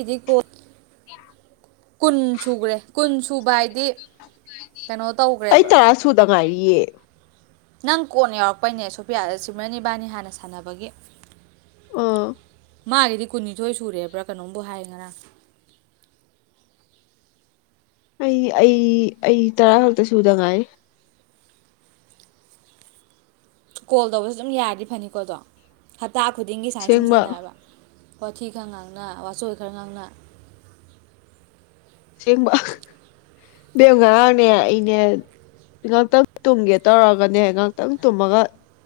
ꯏꯗꯤ ꯀꯣ ꯀꯨꯟ ꯁꯨꯈ꯭ꯔꯦ ꯀꯨꯟ ꯁꯨꯕ ꯍꯥꯏꯗꯤ ꯀꯩꯅꯣ ꯑꯩ ꯇꯧꯒ꯭ꯔꯦꯕ ꯇꯔꯥ ꯁꯨꯗ ꯉꯥꯏꯔꯤꯌꯦ ꯅꯪ ꯀꯣꯟꯅ ꯌꯥꯎꯔꯛꯄꯩꯅꯦ ꯁꯣꯄꯤꯌꯥꯗ ꯁꯤꯃꯔꯟ ꯏꯕꯥꯅꯤ ꯍꯥꯟꯅ ꯁꯥꯟꯅꯕꯒꯤ ꯑꯥ ꯃꯥꯒꯤꯗꯤ ꯀꯨꯟꯅꯤꯊꯣꯏ ꯁꯨꯔꯦꯕ꯭ꯔꯥ ꯀꯩꯅꯣꯝꯕꯨ ꯍꯥꯏ ꯉꯔꯥꯡ ꯑꯩ ꯑꯩ ꯑꯩ ꯇꯔꯥ ꯈꯛꯇ ꯁꯨꯗ ꯉꯥꯏꯔꯤ ꯀꯣꯜ ꯇꯧꯕꯁꯦ ꯑꯗꯨꯝ ꯌꯥꯔꯗꯤ ꯐꯅꯤꯀꯣ ꯑꯗꯣ ꯍꯞꯇꯥ ꯈꯨꯗꯤꯡꯒꯤ ꯁꯥꯏꯅ ꯁꯨꯝ ꯑꯁꯦꯡꯕ ꯁꯥꯟꯅꯔꯕ ꯋꯥꯊꯤ ꯈꯔ ꯉꯥꯡꯅ ꯋꯥꯆꯣꯏ ꯈꯔ ꯉꯥꯡꯅ ꯁꯦꯡꯕ ꯕꯦꯝ ꯉꯔꯥꯡꯅꯦ ꯑꯩꯅꯦ ꯉꯥꯛꯇꯪ ꯇꯨꯝꯒꯦ ꯇꯧꯔꯒꯅꯦ ꯉꯍꯥꯛꯇꯪ ꯇꯨꯝꯃꯒ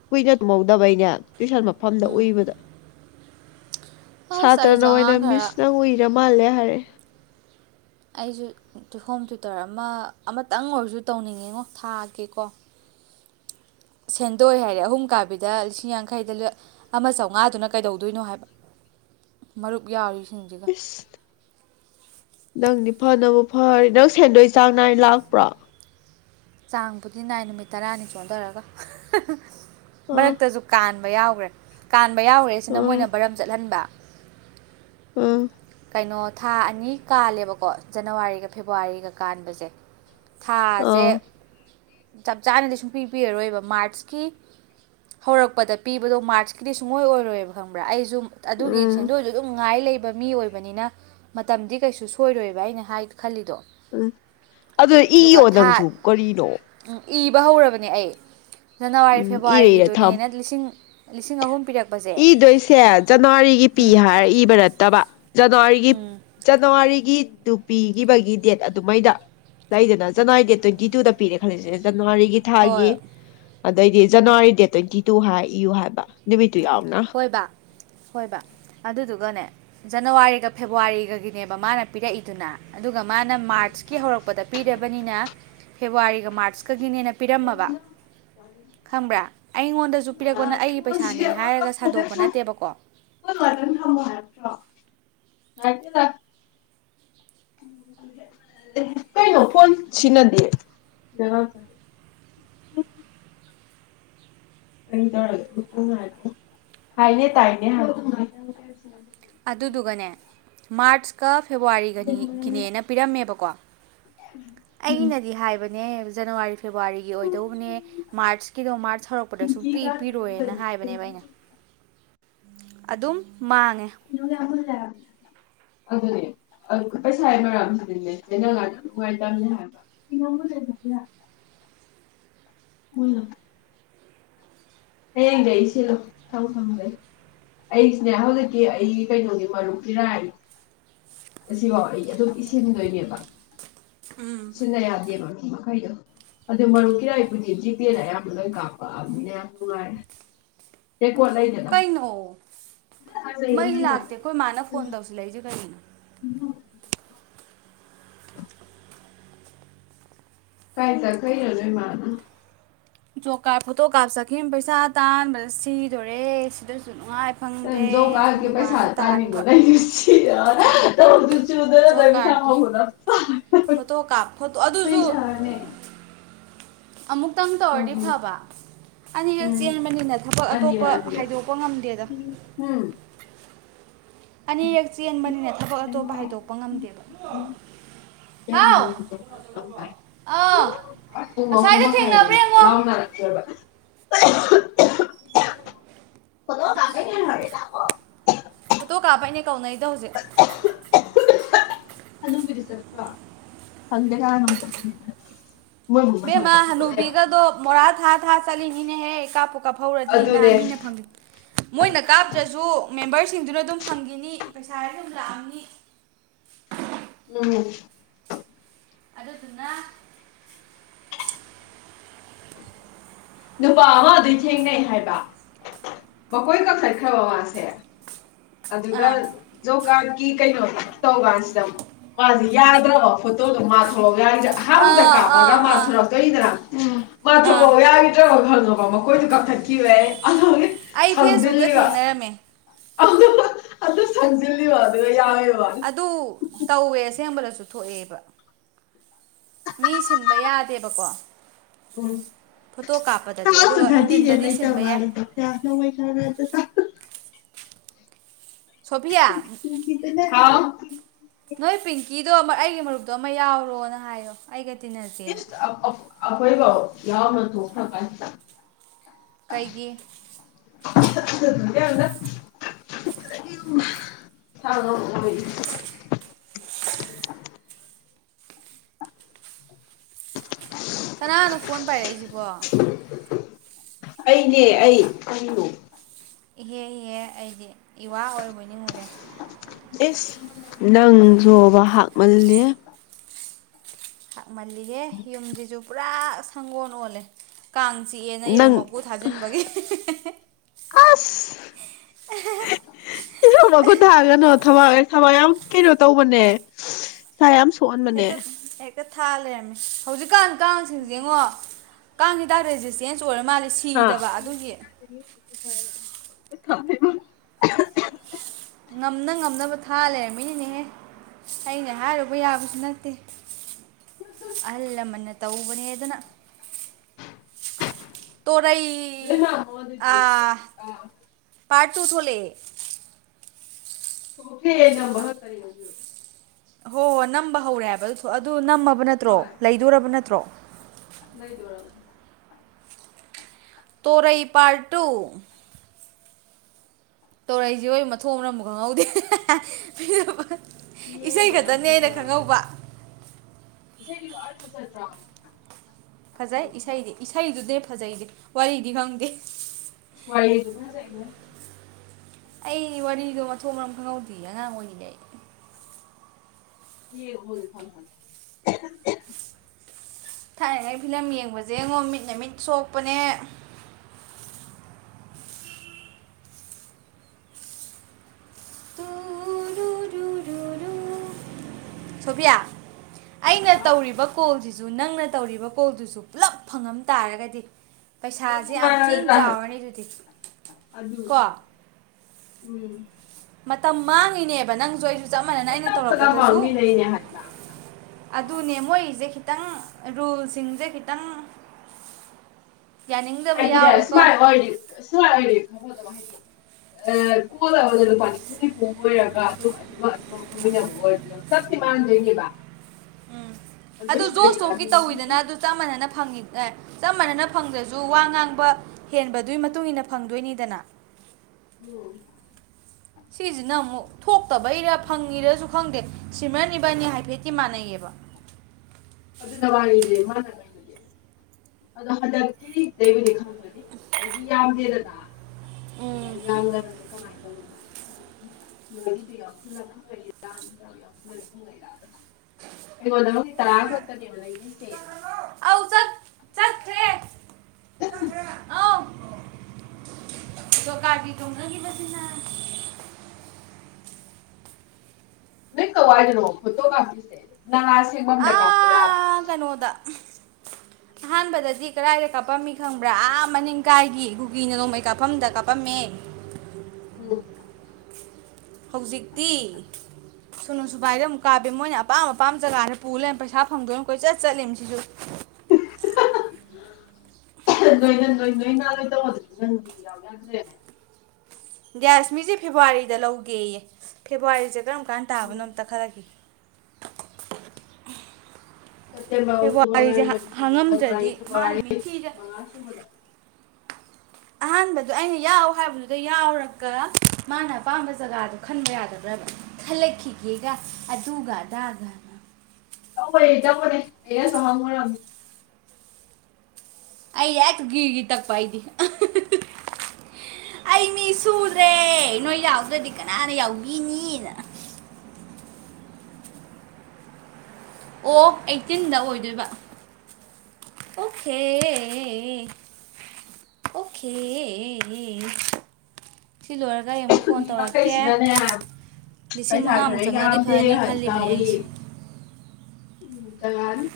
ꯀꯨꯏꯅ ꯇꯨꯝꯍꯧꯗꯕꯩꯅꯦ ꯇꯨꯏꯁꯟ ꯃꯐꯝꯗ ꯎꯏꯕꯗ ꯑꯁ ꯑꯩꯁꯨ ꯁꯥꯇ꯭ꯔꯅ ꯑꯣꯏꯅ ꯑꯉꯥꯡ ꯈꯔ ꯃꯤꯁ ꯅꯪ ꯎꯏꯔ ꯃꯥꯜꯂꯦ ꯐꯔꯦ ꯑꯩꯖꯨ ꯍꯣꯝ ꯇꯌꯨꯇꯔ ꯑꯃ ꯑꯃꯇꯪ ꯑꯣꯏꯔꯖꯨ ꯇꯧꯅꯤꯡꯉꯤꯉꯣ ꯊꯥꯒꯤꯀꯣ ꯁꯦꯟꯗꯣꯏ ꯍꯥꯏꯔꯦ ꯑꯍꯨꯝ ꯀꯥꯕꯤꯗ ꯂꯤꯁꯤꯡ ꯌꯥꯡꯈꯩꯗ ꯑꯃ ꯆꯧꯉꯥꯗꯨꯅ ꯀꯩꯗꯧꯗꯣꯏꯅꯣ ꯍꯥꯏꯕ ꯃꯔꯨꯞ ꯌꯥꯎꯔꯤ ꯏꯁ ꯅꯪꯗꯤ ꯐꯅꯕꯨ ꯐꯔꯤ ꯅꯪ ꯁꯦꯟꯗꯣꯏ ꯆꯥꯡ ꯅꯥꯏ ꯂꯥꯛꯄ꯭ꯔꯣ ꯆꯥꯡꯕꯨꯗꯤ ꯅꯥꯏ ꯅꯨꯃꯤꯠ ꯇꯔꯥꯅꯤ ꯆꯣꯟꯗꯔꯒ ꯑꯥ ꯃꯔꯛꯇꯖꯨ ꯀꯥꯟ ꯕ ꯌꯥꯎꯒ꯭ꯔꯦ ꯀꯥꯟ ꯕꯌꯥꯎꯒ꯭ꯔꯤꯖꯤꯅ ꯑꯥ ꯃꯣꯏꯅ ꯕꯔꯝ ꯆꯠꯍꯟꯕ ꯎꯝ ꯀꯅꯣ ꯊꯥ ꯑꯅꯤ ꯀꯥꯜꯂꯦꯕꯀꯣ ꯖꯅꯋꯥꯔꯤꯒ ꯐꯦꯕꯋꯥꯔꯤꯒ ꯀꯥꯟꯕꯖꯦ ꯊꯥꯖꯦ ꯑꯥ ꯆꯞ ꯆꯥꯅꯗꯤ ꯁꯨꯡ ꯄꯤ ꯄꯤꯔꯔꯣꯏꯕ ꯃꯥꯔꯁꯀꯤ ꯍꯧꯔꯛꯄꯗ ꯄꯤꯕꯗꯣ ꯃꯥꯔꯁꯀꯤꯗꯤ ꯁꯨꯡꯑꯣꯏ ꯑꯣꯏꯔꯣꯏꯌꯦꯕ ꯈꯪꯕ꯭ꯔꯥ ꯑꯩꯖꯨ ꯑꯗꯨꯒꯤ ꯎꯝ ꯁꯦꯟꯗꯣꯏꯗꯨ ꯑꯗꯨꯝ ꯉꯥꯏ ꯂꯩ ꯕ ꯃꯤ ꯑꯣꯏ ꯑꯣꯏꯕꯅꯤꯅ ꯃꯇꯝꯗꯤ ꯀꯩꯁꯨ ꯁꯣꯏꯔꯣꯏꯕ ꯑꯩꯅ ꯍꯥꯏꯒꯦ ꯈꯜꯂꯤꯗꯣ ꯎꯝ ꯑꯗꯨ ꯑꯗꯨꯒ ꯏꯌꯣ ꯊꯥ ꯅꯪꯖꯨ ꯀꯔꯤꯅꯣ ꯏꯕ ꯍꯧꯔꯕꯅꯦ ꯑꯩ ꯖꯅꯋꯥꯔꯤ ꯎꯝ ꯏꯔ ꯏꯔ ꯊꯝ ꯐꯦꯕꯋꯥꯔꯤꯒꯤꯗꯨꯅꯦꯅ ꯂꯤꯁꯤꯡ ꯂꯤꯁꯤꯡ ꯑꯍꯨꯝ ꯄꯤꯔꯛꯄꯁꯦ ꯏꯗꯣꯏꯁꯦ ꯖꯅꯋꯥꯔꯤꯒꯤ ꯄꯤ ꯎꯝ ꯍꯥꯏꯔ ꯏꯕ ꯅꯠꯇꯕ ꯖꯅꯋꯥꯔꯤꯒꯤ ꯎꯝ ꯖꯅꯋꯥꯔꯤꯒꯤ ꯇꯨ ꯄꯤꯒꯤꯕꯒꯤ ꯗꯦꯠ ꯑꯗꯨꯃꯥꯏꯅ ꯂꯩꯗꯅ ꯖꯅꯋꯥꯔꯤ ꯗꯦꯠ ꯇ꯭ꯋꯦꯟꯇꯤ ꯇꯨꯗ ꯄꯤꯔꯦ ꯈꯪꯜꯂꯖꯤꯅꯦ ꯖꯅꯋꯥꯔꯤꯒꯤ ꯊꯥꯒꯤ ꯍꯣꯏ ꯑ ꯗꯩꯗꯤ ꯖꯅꯋꯥꯔꯤ ꯗꯦꯠ ꯇ꯭ꯋꯦꯟꯇꯤ ꯇꯨ ꯍꯥꯏ ꯏꯌꯨ ꯍꯥꯏꯕ ꯅꯨꯃꯤꯠ ꯍꯣꯏꯕ ꯍꯣꯏꯕ ꯑꯗꯨꯗꯨꯒꯅꯦ ꯖꯅꯋꯥꯔꯤꯒ ꯐꯦꯕꯋꯥꯔꯤꯒꯒꯤꯅꯦꯕ ꯃꯥꯅ ꯄꯤꯔꯛꯏꯗꯨꯅ ꯑꯗꯨꯒ ꯃꯥꯅ ꯃꯥꯔꯁꯀꯤ ꯍꯧꯔꯛꯄꯗ ꯄꯤꯔ ꯏꯕꯅꯤꯅ ꯐꯦꯕꯋꯥꯔꯤꯒ ꯃꯥꯔꯆꯀꯒꯤꯅꯦꯅ ꯄꯤꯔꯝꯃꯕ ꯈꯪꯕ꯭ꯔꯥ ꯑꯩꯉꯣꯟꯗꯖꯨ ꯄꯤꯔꯛꯄꯅ ꯑꯩꯒꯤ ꯄꯩꯁꯥꯅꯦ ꯍꯥꯏꯔꯒ ꯐꯖꯅ ꯁꯥꯗꯣꯛꯄ ꯁꯥ ꯅꯠꯇꯦꯕꯀꯣ ꯍꯣꯜ ꯉꯥꯛꯇꯪ ꯊꯝꯃꯣ ꯍꯥꯏꯕ [unintelligible] ꯀꯩꯅꯣ ꯐꯣꯟ ꯁꯤꯅꯗꯦ [unintelligible] ꯍꯥꯏꯅꯦ ꯇꯥꯏꯅꯦ ꯍꯥꯏ ꯑꯗꯨꯗꯨꯒꯅꯦ ꯃꯥꯔꯁꯀ ꯐꯦꯕꯋꯥꯔꯤꯒꯅꯤ ꯒꯤꯅꯦꯅ ꯄꯤꯔꯝꯃꯦꯕꯀꯣ ꯑꯩꯅꯗꯤ ꯍꯥꯏꯕ ꯅꯦ ꯖꯅꯋꯥꯔꯤ ꯐꯦꯕꯋꯥꯔꯤꯒꯤ ꯑꯣꯏꯗꯧꯕꯅꯦ ꯃꯥꯔꯁꯀꯤꯗꯣ ꯃꯥꯔꯁ ꯍꯧꯔꯛꯄꯗ ꯁꯨꯡ ꯄꯤ ꯄꯤꯔꯣꯏꯅ ꯍꯥꯏꯕꯅꯦꯕ ꯑꯩꯅ ꯑꯗꯨꯝ ꯃꯥꯡꯉꯦ ꯑꯗꯨꯅꯦ ꯑꯗꯨ ꯄꯩꯁꯥ ꯃꯔꯝꯁꯤꯗꯤꯅꯦ ꯆꯦꯅꯉꯥꯏ ꯅꯨꯡꯉꯥꯏꯇꯅꯦ ꯇꯝꯅꯦ ꯍꯥꯏꯕ [unintelligible] ꯍꯌꯦꯡꯗꯤ ꯑꯩ ꯁꯤꯜꯂꯨ ꯊꯕꯛ ꯁꯪꯗꯦ ꯑꯩꯁꯨꯅꯦ ꯍꯧꯖꯤꯛꯀꯤ ꯑꯩ ꯀꯩꯅꯣꯒꯤ ꯃꯔꯨꯞ ꯏꯔꯥꯏ ꯑꯁꯤꯕꯥꯎ ꯑꯩ ꯑꯗꯨꯝ ꯏꯁꯤꯟꯗꯣꯏꯅꯦꯕ ꯁꯤꯟꯅ ꯌꯥꯗꯦꯕ ꯃꯈꯩꯗꯣ ꯑꯗ ꯃꯔꯨꯞ ꯀꯤ ꯔꯥꯏ ꯄꯨꯖꯤ ꯄꯦ ꯑꯌꯥꯝꯕ ꯂꯣꯏ ꯀꯥꯄꯑꯝꯅꯤꯅ ꯌꯥꯝ ꯅꯨꯉꯥꯏꯔꯦ ꯀꯩꯅꯣ ꯃꯩ ꯂꯥꯛꯇꯦ ꯈꯣꯏ ꯃꯥꯅ ꯐꯣꯟ ꯇꯧꯁꯤꯜꯂꯛꯏꯖꯦ ꯀꯩꯒꯤꯅꯣ ꯎꯝ ꯀꯥꯏꯗ ꯀꯩꯅꯣ ꯅꯣꯏ ꯃꯥ ꯎꯝ ꯖꯣꯕ ꯀꯥꯗ ꯐꯣꯇꯣ ꯀꯥꯞ ꯆꯠꯈꯤꯝ ꯄꯩꯁꯥ ꯇꯥꯟꯕꯗ ꯁꯤꯗꯣꯔꯦ ꯁꯤꯗꯖꯨ ꯅꯨꯡꯉꯥꯏ ꯐꯪꯗꯦ ꯖꯣꯕ ꯃꯤꯋꯥꯅ ꯇꯥꯔꯤꯕ [unintelligible] ꯆꯨꯗꯅ ꯖꯣꯕ ꯀꯥꯔꯗꯀꯤ ꯐꯣꯇꯣ ꯀꯥꯞ ꯐꯣꯇꯣ [unintelligible] ꯑꯗꯨꯁꯨ ꯄꯩꯁꯅꯦ ꯑꯃꯨꯛꯇꯪ ꯇꯧꯔꯗꯤ ꯐꯕ ꯑꯅꯤꯔꯛ ꯆꯦꯟꯕꯅꯤꯅ ꯊꯕꯛ ꯑꯅꯤꯔ ꯑꯇꯣꯞꯄ ꯑꯅꯤꯔ ꯍꯥꯏꯗꯣꯛꯄ ꯉꯝꯗꯦꯗ ꯎꯝ ꯑꯅꯤꯔꯛ ꯆꯦꯟꯕꯅꯤꯅ ꯊꯕꯛ ꯑꯇꯣꯞꯄ ꯍꯥꯏꯗꯣꯛꯄ ꯉꯝꯗꯦꯕ ꯍꯥꯎ ꯆꯥꯏ ꯑ [unintelligible] ꯄꯨꯡ ꯑꯁ꯭ꯋꯥꯏꯗ ꯑꯍꯨꯝꯃꯈꯥꯏꯗꯅꯦ ꯊꯦꯡꯅꯕ꯭ꯔ ꯌꯦꯡꯉꯣ ꯂꯥꯎꯅꯔꯛꯇꯣꯏꯕ [inaudible] ꯅ ꯍꯣꯔꯦꯟ ꯂꯥꯛꯑꯣ ꯐꯣꯇꯣ ꯀꯥꯞꯄꯩꯅꯦ ꯀꯧꯅꯩꯗꯣ ꯍꯧꯖꯤꯛ ꯍꯅꯨꯕꯤꯗꯤ ꯈꯪꯗꯦ ꯀꯅꯥꯅꯣꯝꯇ ꯏꯕꯦꯝꯃ ꯍꯅꯨꯕꯤꯒꯗꯣ ꯃꯣꯔꯥ ꯊꯥ ꯊꯥ ꯆꯠꯂꯤꯅꯤꯅꯦ ꯍꯦ ꯀꯥꯞꯄꯨ ꯀꯥꯞꯐꯧꯔꯗꯤꯅ ꯑꯗꯨꯅꯦ ꯃꯤꯅ ꯐꯪꯒꯤ ꯃꯣꯏꯅ ꯀꯥꯞꯇ꯭ꯔꯖꯨ ꯃꯦꯝꯕꯔꯁꯤꯡꯗꯨꯅ ꯑꯗꯨꯝ ꯐꯪꯒꯤꯅꯤ ꯄꯩꯁꯥ ꯑꯗꯨꯝ ꯂꯥꯛꯑꯝꯅꯤ ꯎꯝ ꯑꯗꯨꯗꯨꯅ ꯅꯨꯄꯥ ꯑꯃ ꯑꯗꯨꯏ ꯊꯦꯡꯅꯩ ꯍꯥꯏꯕ ꯃꯈꯣꯏ ꯀꯛꯊꯠꯈ꯭ꯔꯕ ꯃꯥꯁꯦ ꯑꯗꯨꯒ ꯑꯥ ꯖꯣꯕ ꯀꯥꯔꯠꯀꯤ ꯀꯩꯅꯣ ꯇꯧ ꯀꯥꯟꯁꯤꯗ ꯃꯥꯖꯦ ꯌꯥꯗ꯭ꯔꯕ ꯐꯣꯇꯣꯗꯣ ꯃꯥ ꯊꯣꯂ ꯑꯍꯥꯟꯕꯗ ꯑꯥ ꯑꯥ ꯀꯥꯞꯄꯒ ꯑꯥ ꯃꯥꯊꯣꯔꯛꯇꯣꯏꯅꯤꯗꯅ ꯃꯥ ꯑꯥ ꯊꯣꯔꯛꯑꯣ ꯌꯥꯒꯤ [unintelligible] ꯑꯩ ꯐꯦꯁꯕꯨꯛꯇ ꯊꯦꯡꯅꯔꯝꯃꯦ [unintelligible] ꯑꯗꯨ ꯇꯧꯋꯦ ꯁꯦꯡꯕꯗꯁꯨ ꯊꯣꯛꯑꯦꯕ ꯃꯤ ꯁꯤꯟꯕ ꯌꯥꯗꯦꯕꯀꯣ ꯎꯝ ꯐꯣꯇꯣ ꯀꯥꯞꯄꯗꯗꯤ ꯑꯗꯨꯒ ꯅꯨꯡꯊꯤꯟꯗꯗꯤ ꯁꯤꯟꯕ ꯌꯥꯏ [unintelligible] ꯁꯣꯐꯤꯌꯥ ꯆꯥꯛꯆꯥ ꯍꯥꯎ ꯅꯣꯏ ꯄꯤꯡꯀꯤꯗꯣ ꯃ ꯑꯩꯒꯤ ꯃꯔꯨꯞꯇꯣ ꯑꯃ ꯌꯥꯎꯔꯣꯅ ꯍꯥꯏꯌꯣ ꯑꯩꯒ ꯇꯤꯅꯖꯦꯅ ꯍꯣꯏꯕ ꯌꯥꯎꯅ ꯊꯣꯈ꯭ꯔꯀꯥꯏꯁꯤꯗ ꯀꯩꯒꯤ [unintelligible] ꯀꯅꯥꯅꯣ ꯐꯣꯟ ꯄꯥꯏꯔꯛꯏꯖꯦ ꯋꯥ ꯑꯩꯅꯦ ꯑꯩ ꯀꯩꯅꯣ ꯏꯍꯦ ꯍꯦ ꯑꯩꯗꯤ ꯏꯋꯥ ꯑꯣꯏꯔꯕꯣꯏ ꯅꯉꯨꯔꯦ ꯅꯪꯖꯨꯕ ꯍꯥꯞꯃꯜꯂꯦ ꯃꯜꯂꯤꯍꯦ ꯌꯨꯝꯖꯤꯖꯨ ꯄꯨꯔꯥ ꯁꯪꯒꯣꯟ ꯑꯣꯜꯂꯦ ꯀꯥꯡ ꯆꯤꯛꯑꯦꯅ ꯌꯦꯔꯨꯝ ꯅꯪ ꯃꯀꯨ ꯊꯥꯖꯤꯟꯕꯒꯤ ꯑꯁ ꯏꯔꯣꯕ ꯈꯨꯊꯒꯅꯣ ꯊꯕ ꯊꯝꯃ ꯌꯥꯝ ꯀꯩꯅꯣ ꯇꯧꯕꯅꯦ ꯁ ꯌꯥꯝ ꯁꯣꯛꯍꯟꯕꯅꯦ ꯍꯦꯀ ꯍꯦꯛ ꯊꯥ ꯂꯩꯔꯃꯤ ꯍꯧꯖꯤꯀꯥꯟ ꯀꯥꯡꯁꯤꯡꯁꯦꯉꯣ ꯀꯥꯡ ꯍꯤꯗꯥꯛ ꯔꯦꯖꯤꯁꯇꯦꯟꯁ ꯑꯣꯏꯔ ꯃꯥꯜꯂꯦ ꯍꯥ ꯁꯤꯗꯕ ꯑꯗꯨꯒꯤ [unintelligible] ꯉꯝꯅ ꯉꯝꯅꯕ ꯊꯥ ꯂꯩꯔꯝꯃꯤꯅꯤꯅꯦꯍꯦ ꯑꯩꯅ ꯍꯥꯏꯔꯨꯕ ꯌꯥꯕꯁꯨ ꯅꯠꯇꯦ ꯑꯍꯜ ꯂꯃꯟꯅ ꯇꯧꯕꯅꯦꯗꯅ ꯇꯣꯔꯩ [unintelligible] ꯄꯥꯔ ꯇꯨ ꯊꯣꯂꯦ [unintelligible] ꯍꯣꯏ ꯍꯣꯏ ꯅꯝꯕ ꯍꯧꯔꯦ ꯍꯥꯏꯕ ꯇꯣ ꯑꯗꯨ ꯅꯝꯃꯕ ꯅꯠꯇ꯭ꯔꯣ ꯍꯣꯏ ꯂꯩꯗꯣꯔꯕ ꯅꯠꯇ꯭ꯔꯣ ꯂꯩꯗꯣꯔꯕꯅꯦ ꯇꯣꯔꯩ ꯄꯥꯔꯠꯇꯨ ꯇꯧꯔꯛꯏꯁꯦ ꯍ ꯃꯊꯣꯡ ꯃꯔꯝ ꯑꯝꯕꯨ ꯈꯪꯍꯧꯗꯦ ꯏꯁꯩ ꯈꯛꯇꯅꯦ ꯑꯩꯅ ꯈꯪꯍꯧꯕ [inaudible] [inaudible] ꯐꯖꯩ ꯏꯁꯩꯗꯤ ꯏꯁꯩꯗꯨꯅꯦ ꯐꯖꯩꯖꯦ ꯋꯥꯔꯤꯗꯤ ꯈꯪꯗꯦ [inaudible] ꯑꯩ ꯋꯥꯔꯤꯗꯣ ꯃꯊꯣꯡ ꯃꯔꯝ ꯈꯪꯍꯧꯗꯤꯌꯦ ꯑꯉꯥꯡ ꯑꯣꯏꯔꯤꯉꯩ [inaudible] ꯊꯥꯏꯅꯉꯩ ꯐꯤꯂꯝ ꯌꯦꯡꯕꯁꯦ ꯉꯣ ꯃꯤꯠꯅ ꯃꯤꯠ ꯁꯣꯛꯄꯅꯦ [unintelligible] ꯁꯣꯐꯤꯌꯥ ꯑꯩꯅ ꯍꯥꯎ ꯇꯧꯔꯤꯕ ꯀꯣꯜꯁꯤꯁꯦ ꯑꯗꯨ ꯅꯪꯅ ꯇꯧꯔꯤꯕ ꯀꯣꯜꯗꯨꯁꯨ ꯄꯨꯂꯞ ꯐꯪꯉꯝ ꯇꯥꯔꯒꯗꯤ ꯄꯩꯁꯥꯁꯦ ꯌꯥꯝ ꯊꯤꯅ ꯅꯨꯡꯉꯥꯏꯔꯣꯏꯗ꯭ꯔꯥ ꯍꯥꯏꯕ ꯆꯥꯎꯔꯅꯤ ꯑꯗꯨꯗꯤ ꯀꯣ ꯑꯗꯨꯅꯦ ꯎꯝ ꯃꯇꯝ ꯃꯥꯡꯉꯤꯅꯦꯕ ꯅꯪꯁꯨ ꯑꯩꯖꯨ ꯆꯞ ꯃꯥꯟꯅꯅ ꯑꯩꯅ ꯄꯇꯞ ꯄꯇꯞ ꯇꯧꯔꯛꯄꯗꯁꯨ ꯃꯥꯡꯃꯤꯟꯅꯩꯅꯦ ꯍꯥꯏꯕ ꯑꯗꯨꯅꯦ ꯃꯣꯏꯁꯦ ꯈꯤꯇꯪ ꯔꯨꯜꯁꯤꯡꯁꯦ ꯈꯤꯇꯪ [unintelligible] [unintelligible] ꯎꯝ ꯑꯗꯨ ꯑꯗꯨꯏꯁꯨ ꯂꯩꯗꯅ ꯖꯣꯁꯇꯣꯛꯀꯤ ꯃꯤꯒꯤ ꯇꯧꯋꯤꯗꯅ ꯑꯗꯨ ꯆꯞ ꯃꯥꯟꯅꯅ ꯐꯪꯉꯤ ꯑꯦ ꯆꯞ ꯃꯥꯟꯅꯅ ꯐꯪꯗ꯭ꯔꯁꯨ ꯋꯥ ꯉꯥꯡꯕ ꯍꯦꯟꯕꯗꯨꯒꯤ ꯃꯇꯨꯡ ꯏꯟꯅ ꯐꯪꯗꯣꯏꯅꯤꯗꯅ [inaudible] ꯁꯤꯖꯤꯅ ꯑꯃꯨꯛ ꯊꯣꯛꯇꯕꯩꯔ ꯐꯪꯉꯤꯔꯁꯨ ꯈꯪꯗꯦ ꯁꯤꯃ꯭ꯔꯟ ꯏꯕꯥꯅꯤ ꯍꯥꯏꯐꯦꯠꯇꯤ ꯃꯥꯟꯅꯩꯌꯦꯕ [unintelligible] [inaudible] [inaudible] [inaudible] [inaudible] [unintelligible] ꯑꯥ ꯀꯩꯅꯣꯗ [unintelligible] ꯑꯍꯥꯟꯕꯗꯗꯤ ꯀꯗꯥꯏꯗ ꯀꯥꯞꯄꯝꯃꯤ ꯈꯪꯕ꯭ꯔꯥ ꯑꯥ ꯃꯅꯤꯡ ꯀꯥꯏꯒꯤ ꯀꯨꯀꯤꯅꯒ ꯅꯣꯡꯃꯩ ꯀꯥꯞꯐꯝꯗ ꯀꯥꯞꯄꯝꯃꯦ [inaudible] ꯍꯧꯖꯤꯛꯇꯤ ꯁꯨꯅꯨ ꯁꯨꯕꯥꯥꯏꯗ ꯑꯃꯨꯛ ꯀꯥꯞꯦ ꯃꯣꯏꯅ ꯑꯄꯥꯝ ꯑꯄꯥꯝꯕ ꯖꯒꯥꯗ ꯄꯨ ꯂꯩ ꯄꯩꯁꯥ ꯐꯪꯗꯣꯏꯅ ꯀꯣꯏ ꯆꯠ ꯆꯠꯂꯤꯃꯤ ꯁꯤꯖꯨ ꯅꯣꯏꯒꯤ ꯅꯣꯏ ꯅꯣꯏꯃꯒꯥ ꯇꯧꯕꯗꯣ ꯅꯪꯗꯤ ꯌꯥꯑꯣꯔꯝꯗꯔ꯭ꯦ ꯒ꯭ꯌꯥꯁ ꯃꯤꯖꯦ ꯐꯦꯕꯋꯥꯔꯤꯗ ꯂꯧꯒꯦꯌꯦ ꯐꯦꯕꯋꯥꯔꯤꯁꯦ ꯀꯔꯝ ꯀꯥꯟ ꯇꯥꯕꯅꯣ ꯑꯝꯇ ꯈꯂꯛꯈꯤꯒꯦ ꯁꯦꯞꯇꯦꯝꯕꯔ ꯑꯣꯇꯣꯕꯥꯔ ꯐꯦꯕꯋꯥꯔꯤꯁꯦ ꯅꯣꯚꯦꯝꯕꯔ ꯗꯤꯁꯦꯝꯕꯔ ꯖꯅꯨꯋꯔꯤ ꯍꯥꯡꯉꯝꯗ꯭ꯔꯗꯤ ꯃꯥꯅ ꯒꯦꯕꯨꯋꯔꯤ ꯃꯤꯊꯤꯗ ꯃꯉꯥ ꯁꯨꯕꯗꯥ ꯑꯍꯥꯟꯕꯗꯣ ꯑꯩꯅ ꯌꯥꯎ ꯍꯥꯏꯕꯗꯨꯗ ꯌꯥꯎꯔꯒ ꯃꯥꯅ ꯑꯄꯥꯝꯕ ꯖꯒꯥꯗꯣ ꯈꯟꯕ ꯌꯥꯗꯕ꯭ꯔꯕ ꯈꯜꯂꯛꯈꯤꯒꯦꯒ ꯑꯗꯨꯒ ꯑꯗꯥꯒꯅ ꯇꯧꯕꯅꯤ ꯇꯧꯕꯅꯤ ꯆꯦꯍꯟ ꯁꯨ ꯍꯪꯂꯨꯔꯕꯅꯤ ꯑꯩ ꯍꯦꯛ ꯒꯤꯔꯒꯤ ꯇꯛꯄ ꯑꯩꯗꯤ ꯍꯥ ꯍꯥ ꯍꯥ ꯑꯩ ꯃꯤ ꯁꯨꯗ꯭ꯔꯦ ꯅꯣꯏ ꯌꯥꯎꯗ꯭ꯔꯗꯤ ꯀꯅꯥꯅ ꯌꯥꯎꯕꯤꯅꯤꯅ ꯑꯣ ꯑꯩꯇꯤꯟꯗ ꯑꯣꯏꯗꯣꯏꯕ ꯑꯣꯈꯦ ꯑꯣꯈꯦ ꯁꯤ ꯂꯣꯏꯔ ꯃꯤ ꯃꯈꯩꯁꯤꯅꯅꯦ ꯂꯤꯁꯤꯡ ꯄꯩꯁꯥ ꯈꯔ ꯃꯉꯥꯃꯨꯛ ꯆꯪꯉꯛꯑꯗꯤ ꯌꯥꯝꯗꯦ ꯐꯅꯤ ꯍꯥꯏꯕꯁꯨ ꯈꯜꯂꯤꯕꯅꯦ ꯌꯥꯎꯋꯤ ꯑꯩꯁꯦ ꯎꯝ ꯆꯪ ꯂꯛ ꯑꯅꯤ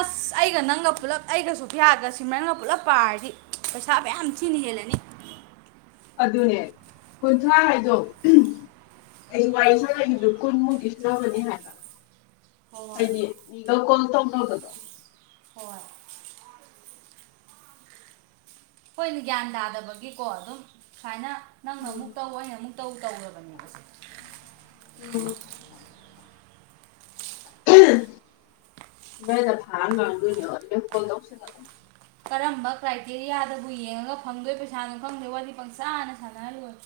ꯑꯁ ꯑꯩꯒ ꯅꯪꯒ ꯄꯨꯂꯞ ꯑꯩꯒ ꯁꯣꯐꯤꯌꯥꯒ ꯁꯤꯝꯔꯟꯒ ꯄꯨꯜꯂꯞ ꯄꯥꯔꯗꯤ ꯄꯩꯁꯥ ꯃꯌꯥꯝ ꯊꯤꯅ ꯍꯦꯜꯂꯅꯤ ꯑꯗꯨꯅꯦ ꯀꯨꯟꯊ꯭ꯔꯥ ꯍꯥꯏꯗꯣ ꯑꯩꯁꯨ ꯋꯥꯔꯤ ꯁꯥꯅꯏꯗꯨ ꯀꯨꯟꯃꯨꯛꯇꯤ ꯁꯨ ꯂꯧꯒꯅꯤ ꯍꯥꯏꯕ ꯍꯣꯏ ꯍꯥꯏꯗꯤ ꯂꯧ ꯀꯣꯟ ꯇꯧꯅꯕꯗꯣ ꯍꯣꯏ ꯍꯣꯏꯅꯦ ꯒ꯭ꯌꯥꯟ ꯇꯥꯗꯕꯒꯤꯀꯣ ꯑꯗꯨꯝ ꯁꯥꯏꯅ ꯅꯪ ꯅ ꯃꯨꯛ ꯇꯧ ꯑꯩꯅ ꯃꯨꯛ ꯇꯧ ꯇꯧꯔꯕꯅꯦꯕꯁꯦ ꯎꯝ ꯏꯝ ꯃꯣꯏꯅ ꯄꯨꯉꯡ ꯉꯡꯗꯣꯏꯅꯤꯕꯥ ꯑꯗꯨꯗ ꯀꯣꯜ ꯇꯧꯁꯤꯜꯂꯒ ꯀꯔꯝꯕ ꯀ꯭ꯔꯥꯏꯇꯦꯔꯤꯌꯥꯗꯕꯨ ꯌꯦꯡꯉꯒ ꯐꯪꯗꯣꯏ ꯄꯩꯁꯥꯅꯣ ꯈꯪꯗꯦ ꯋꯥꯔꯤ ꯄꯪꯁꯥꯟꯗ ꯁꯥꯟꯅ ꯂꯣꯏꯔꯦ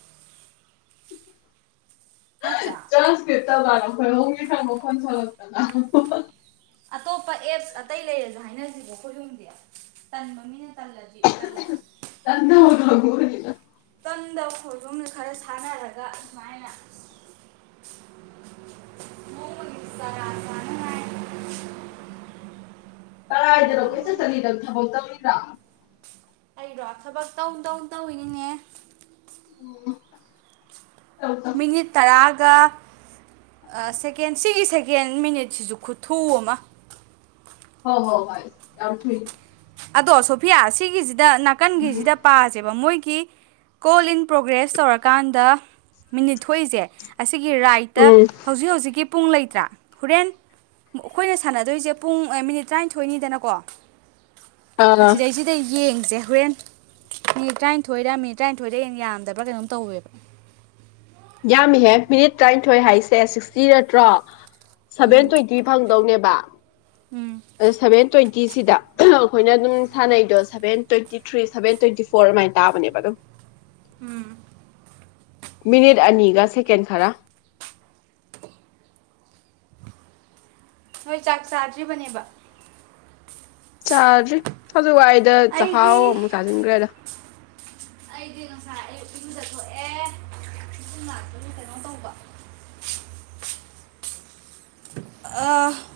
ꯅꯠꯇ꯭ꯔꯥ [unintelligible] [unintelligible] ꯑꯇꯣꯞꯄ ꯑꯦꯞꯁ ꯑꯇꯩ ꯂꯩꯔꯖꯨ ꯍꯥꯏꯅꯖꯤ ꯈꯣꯏ ꯍꯨꯝꯗꯤ ꯇꯟꯕ ꯃꯤꯅ ꯇꯜꯂꯗꯤ ꯇꯜꯂꯁꯨ [unintelligible] ꯇꯟꯗꯕ ꯈꯣꯏꯍꯨꯝꯅ ꯈꯔ ꯁꯥꯟꯅꯔꯒ ꯁꯨꯃꯥꯏꯅ ꯅꯣꯡꯃꯒꯤ ꯆꯔꯥ ꯆꯥꯅꯉꯥꯏ ꯀꯔꯥꯏꯗꯅꯣ ꯂꯧꯔꯒ ꯀꯣꯏꯆꯠ ꯂꯣꯏꯔꯦ ꯆꯠꯂꯤꯗꯣ ꯊꯕꯛ ꯇꯧꯔꯤ [unintelligible] ꯑꯩꯔꯣ ꯊꯕꯛ ꯇꯧ ꯇꯧꯅ ꯇꯧꯏꯅꯤꯅꯦ ꯇꯧ ꯇꯧ ꯃꯤꯅꯤꯠ ꯇꯔꯥ ꯒ ꯑ ꯁꯦꯀꯦꯟ ꯁꯤꯒꯤ ꯁꯦꯀꯦꯟ ꯃꯤꯅꯤꯠꯁꯤꯁꯨ ꯈꯨꯠꯊꯨ ꯑꯃ ꯍꯣꯍꯣ ꯍꯣꯏ ꯌꯥꯝ ꯊꯨꯏ ꯑꯗꯣ ꯁꯣꯐꯤꯌꯥ ꯁꯤꯒꯤꯖꯤ ꯗ ꯅꯥꯀꯟꯒꯤꯁꯤꯗ ꯄꯥꯖꯦꯕ ꯃꯣꯏꯒꯤ ꯀꯣꯜ ꯏꯟ ꯄ꯭ꯔꯣꯒ꯭ꯔꯦꯁ ꯇꯧꯔꯀꯥꯟꯗ ꯃꯤꯅꯤꯠ ꯊꯣꯛꯏꯖꯦ ꯑꯁ ꯒꯤ ꯔꯥꯏꯠꯇ ꯎꯝ ꯍꯧꯖꯤꯛ ꯍꯧꯖꯤꯛꯀꯤ ꯄꯨꯡ ꯂꯩꯇ꯭ꯔꯥ ꯍꯨꯔꯦꯟ ꯑꯈꯣꯏꯅ ꯁꯥꯟꯅꯗꯣꯏꯖꯦ ꯄꯨꯡ ꯃꯤꯅꯤꯠ ꯇ꯭ꯔꯥꯏꯟꯊꯣꯏꯅꯤꯗꯅꯀꯣ ꯑꯥ ꯑꯁꯤꯗꯩꯖꯤꯗ ꯌꯦꯡꯖꯦ ꯍꯣꯔꯦꯟ ꯃꯤꯅꯤꯠ ꯇꯔꯥꯏꯟꯊꯣꯏꯗ ꯃꯤꯅꯤꯠ ꯇꯔꯥꯏꯟꯊꯣꯏꯗ ꯍꯣꯏꯗꯩ ꯌꯥꯝꯗꯕ꯭ꯔꯥ ꯀꯩꯅꯣꯝ ꯇꯧꯋꯦꯕ ꯌꯥꯝꯃꯤꯍꯦ ꯃꯤꯅꯤꯠ ꯇꯔꯥꯏꯟꯊꯣꯏ ꯍꯥꯏꯁꯦ ꯁꯤꯛꯁꯇꯤ ꯅꯠꯇ꯭ꯔꯣ ꯁꯚꯦꯟ ꯎꯝ ꯇ꯭ꯋꯦꯟꯇꯤ ꯐꯪꯗꯧꯅꯦꯕ ꯎꯝ ꯁ ꯁꯚꯦꯟꯇ꯭ꯋꯦꯟ [unintelligible] ꯇꯤꯁꯤꯗ ꯑꯩꯈꯣꯏꯅ ꯑꯗꯨꯝ ꯁꯥꯟꯅꯩꯗꯣ seven twenty three seven twenty four ꯑꯗꯨꯃꯥꯏꯅ ꯇꯥꯕꯅꯦꯕ ꯑꯗꯨꯝ ꯎꯝ ꯃꯤꯅꯤꯠ ꯑꯅꯤꯒ ꯁꯦꯀꯦꯟ ꯈꯔ ꯅꯣꯏ ꯆꯥꯛ ꯆꯥꯗ꯭ꯔꯤꯕꯅꯦꯕ ꯆꯥꯗ꯭ꯔꯤ ꯋꯥꯏꯗ ꯆꯥꯍꯥꯎ ꯑꯩꯗꯤ ꯑꯃꯨꯛ ꯆꯥꯖꯤꯟꯒ꯭ꯔꯦꯗ ꯏꯔꯨꯖ ꯊꯣꯛꯑꯦ ꯏꯁꯤꯡ ꯂꯥꯛꯄꯒꯤ ꯀꯩꯅꯣ ꯇꯧꯕ ꯑ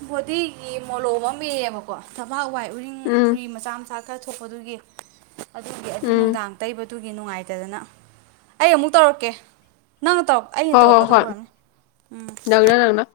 ꯕꯣꯗꯤꯒꯤ ꯃꯣꯂꯣꯝ ꯑꯃ ꯏꯑꯦꯕꯀꯣ ꯊꯕꯥꯛ ꯋꯥꯏ ꯎꯔꯤꯡ ꯐꯨꯔꯤ ꯃꯆꯥ ꯃꯆꯥ ꯀꯥꯏꯊꯣꯛꯄꯗꯨꯒꯤ ꯑꯗꯨꯒꯤ ꯑꯗꯨ ꯅꯨꯡꯗꯥꯡ ꯇꯩꯕ ꯑꯗꯨꯒꯤ ꯅꯨꯡꯉꯥꯏꯇꯗꯅ ꯑꯩ ꯑꯃꯨꯛ ꯇꯧꯔꯛꯀꯦ ꯅꯪꯅ ꯇꯧꯔꯛ ꯑꯩꯅ ꯇꯧꯔꯛꯀꯗꯧꯕ ꯑꯣꯏꯔꯝꯅꯤ ꯎꯝ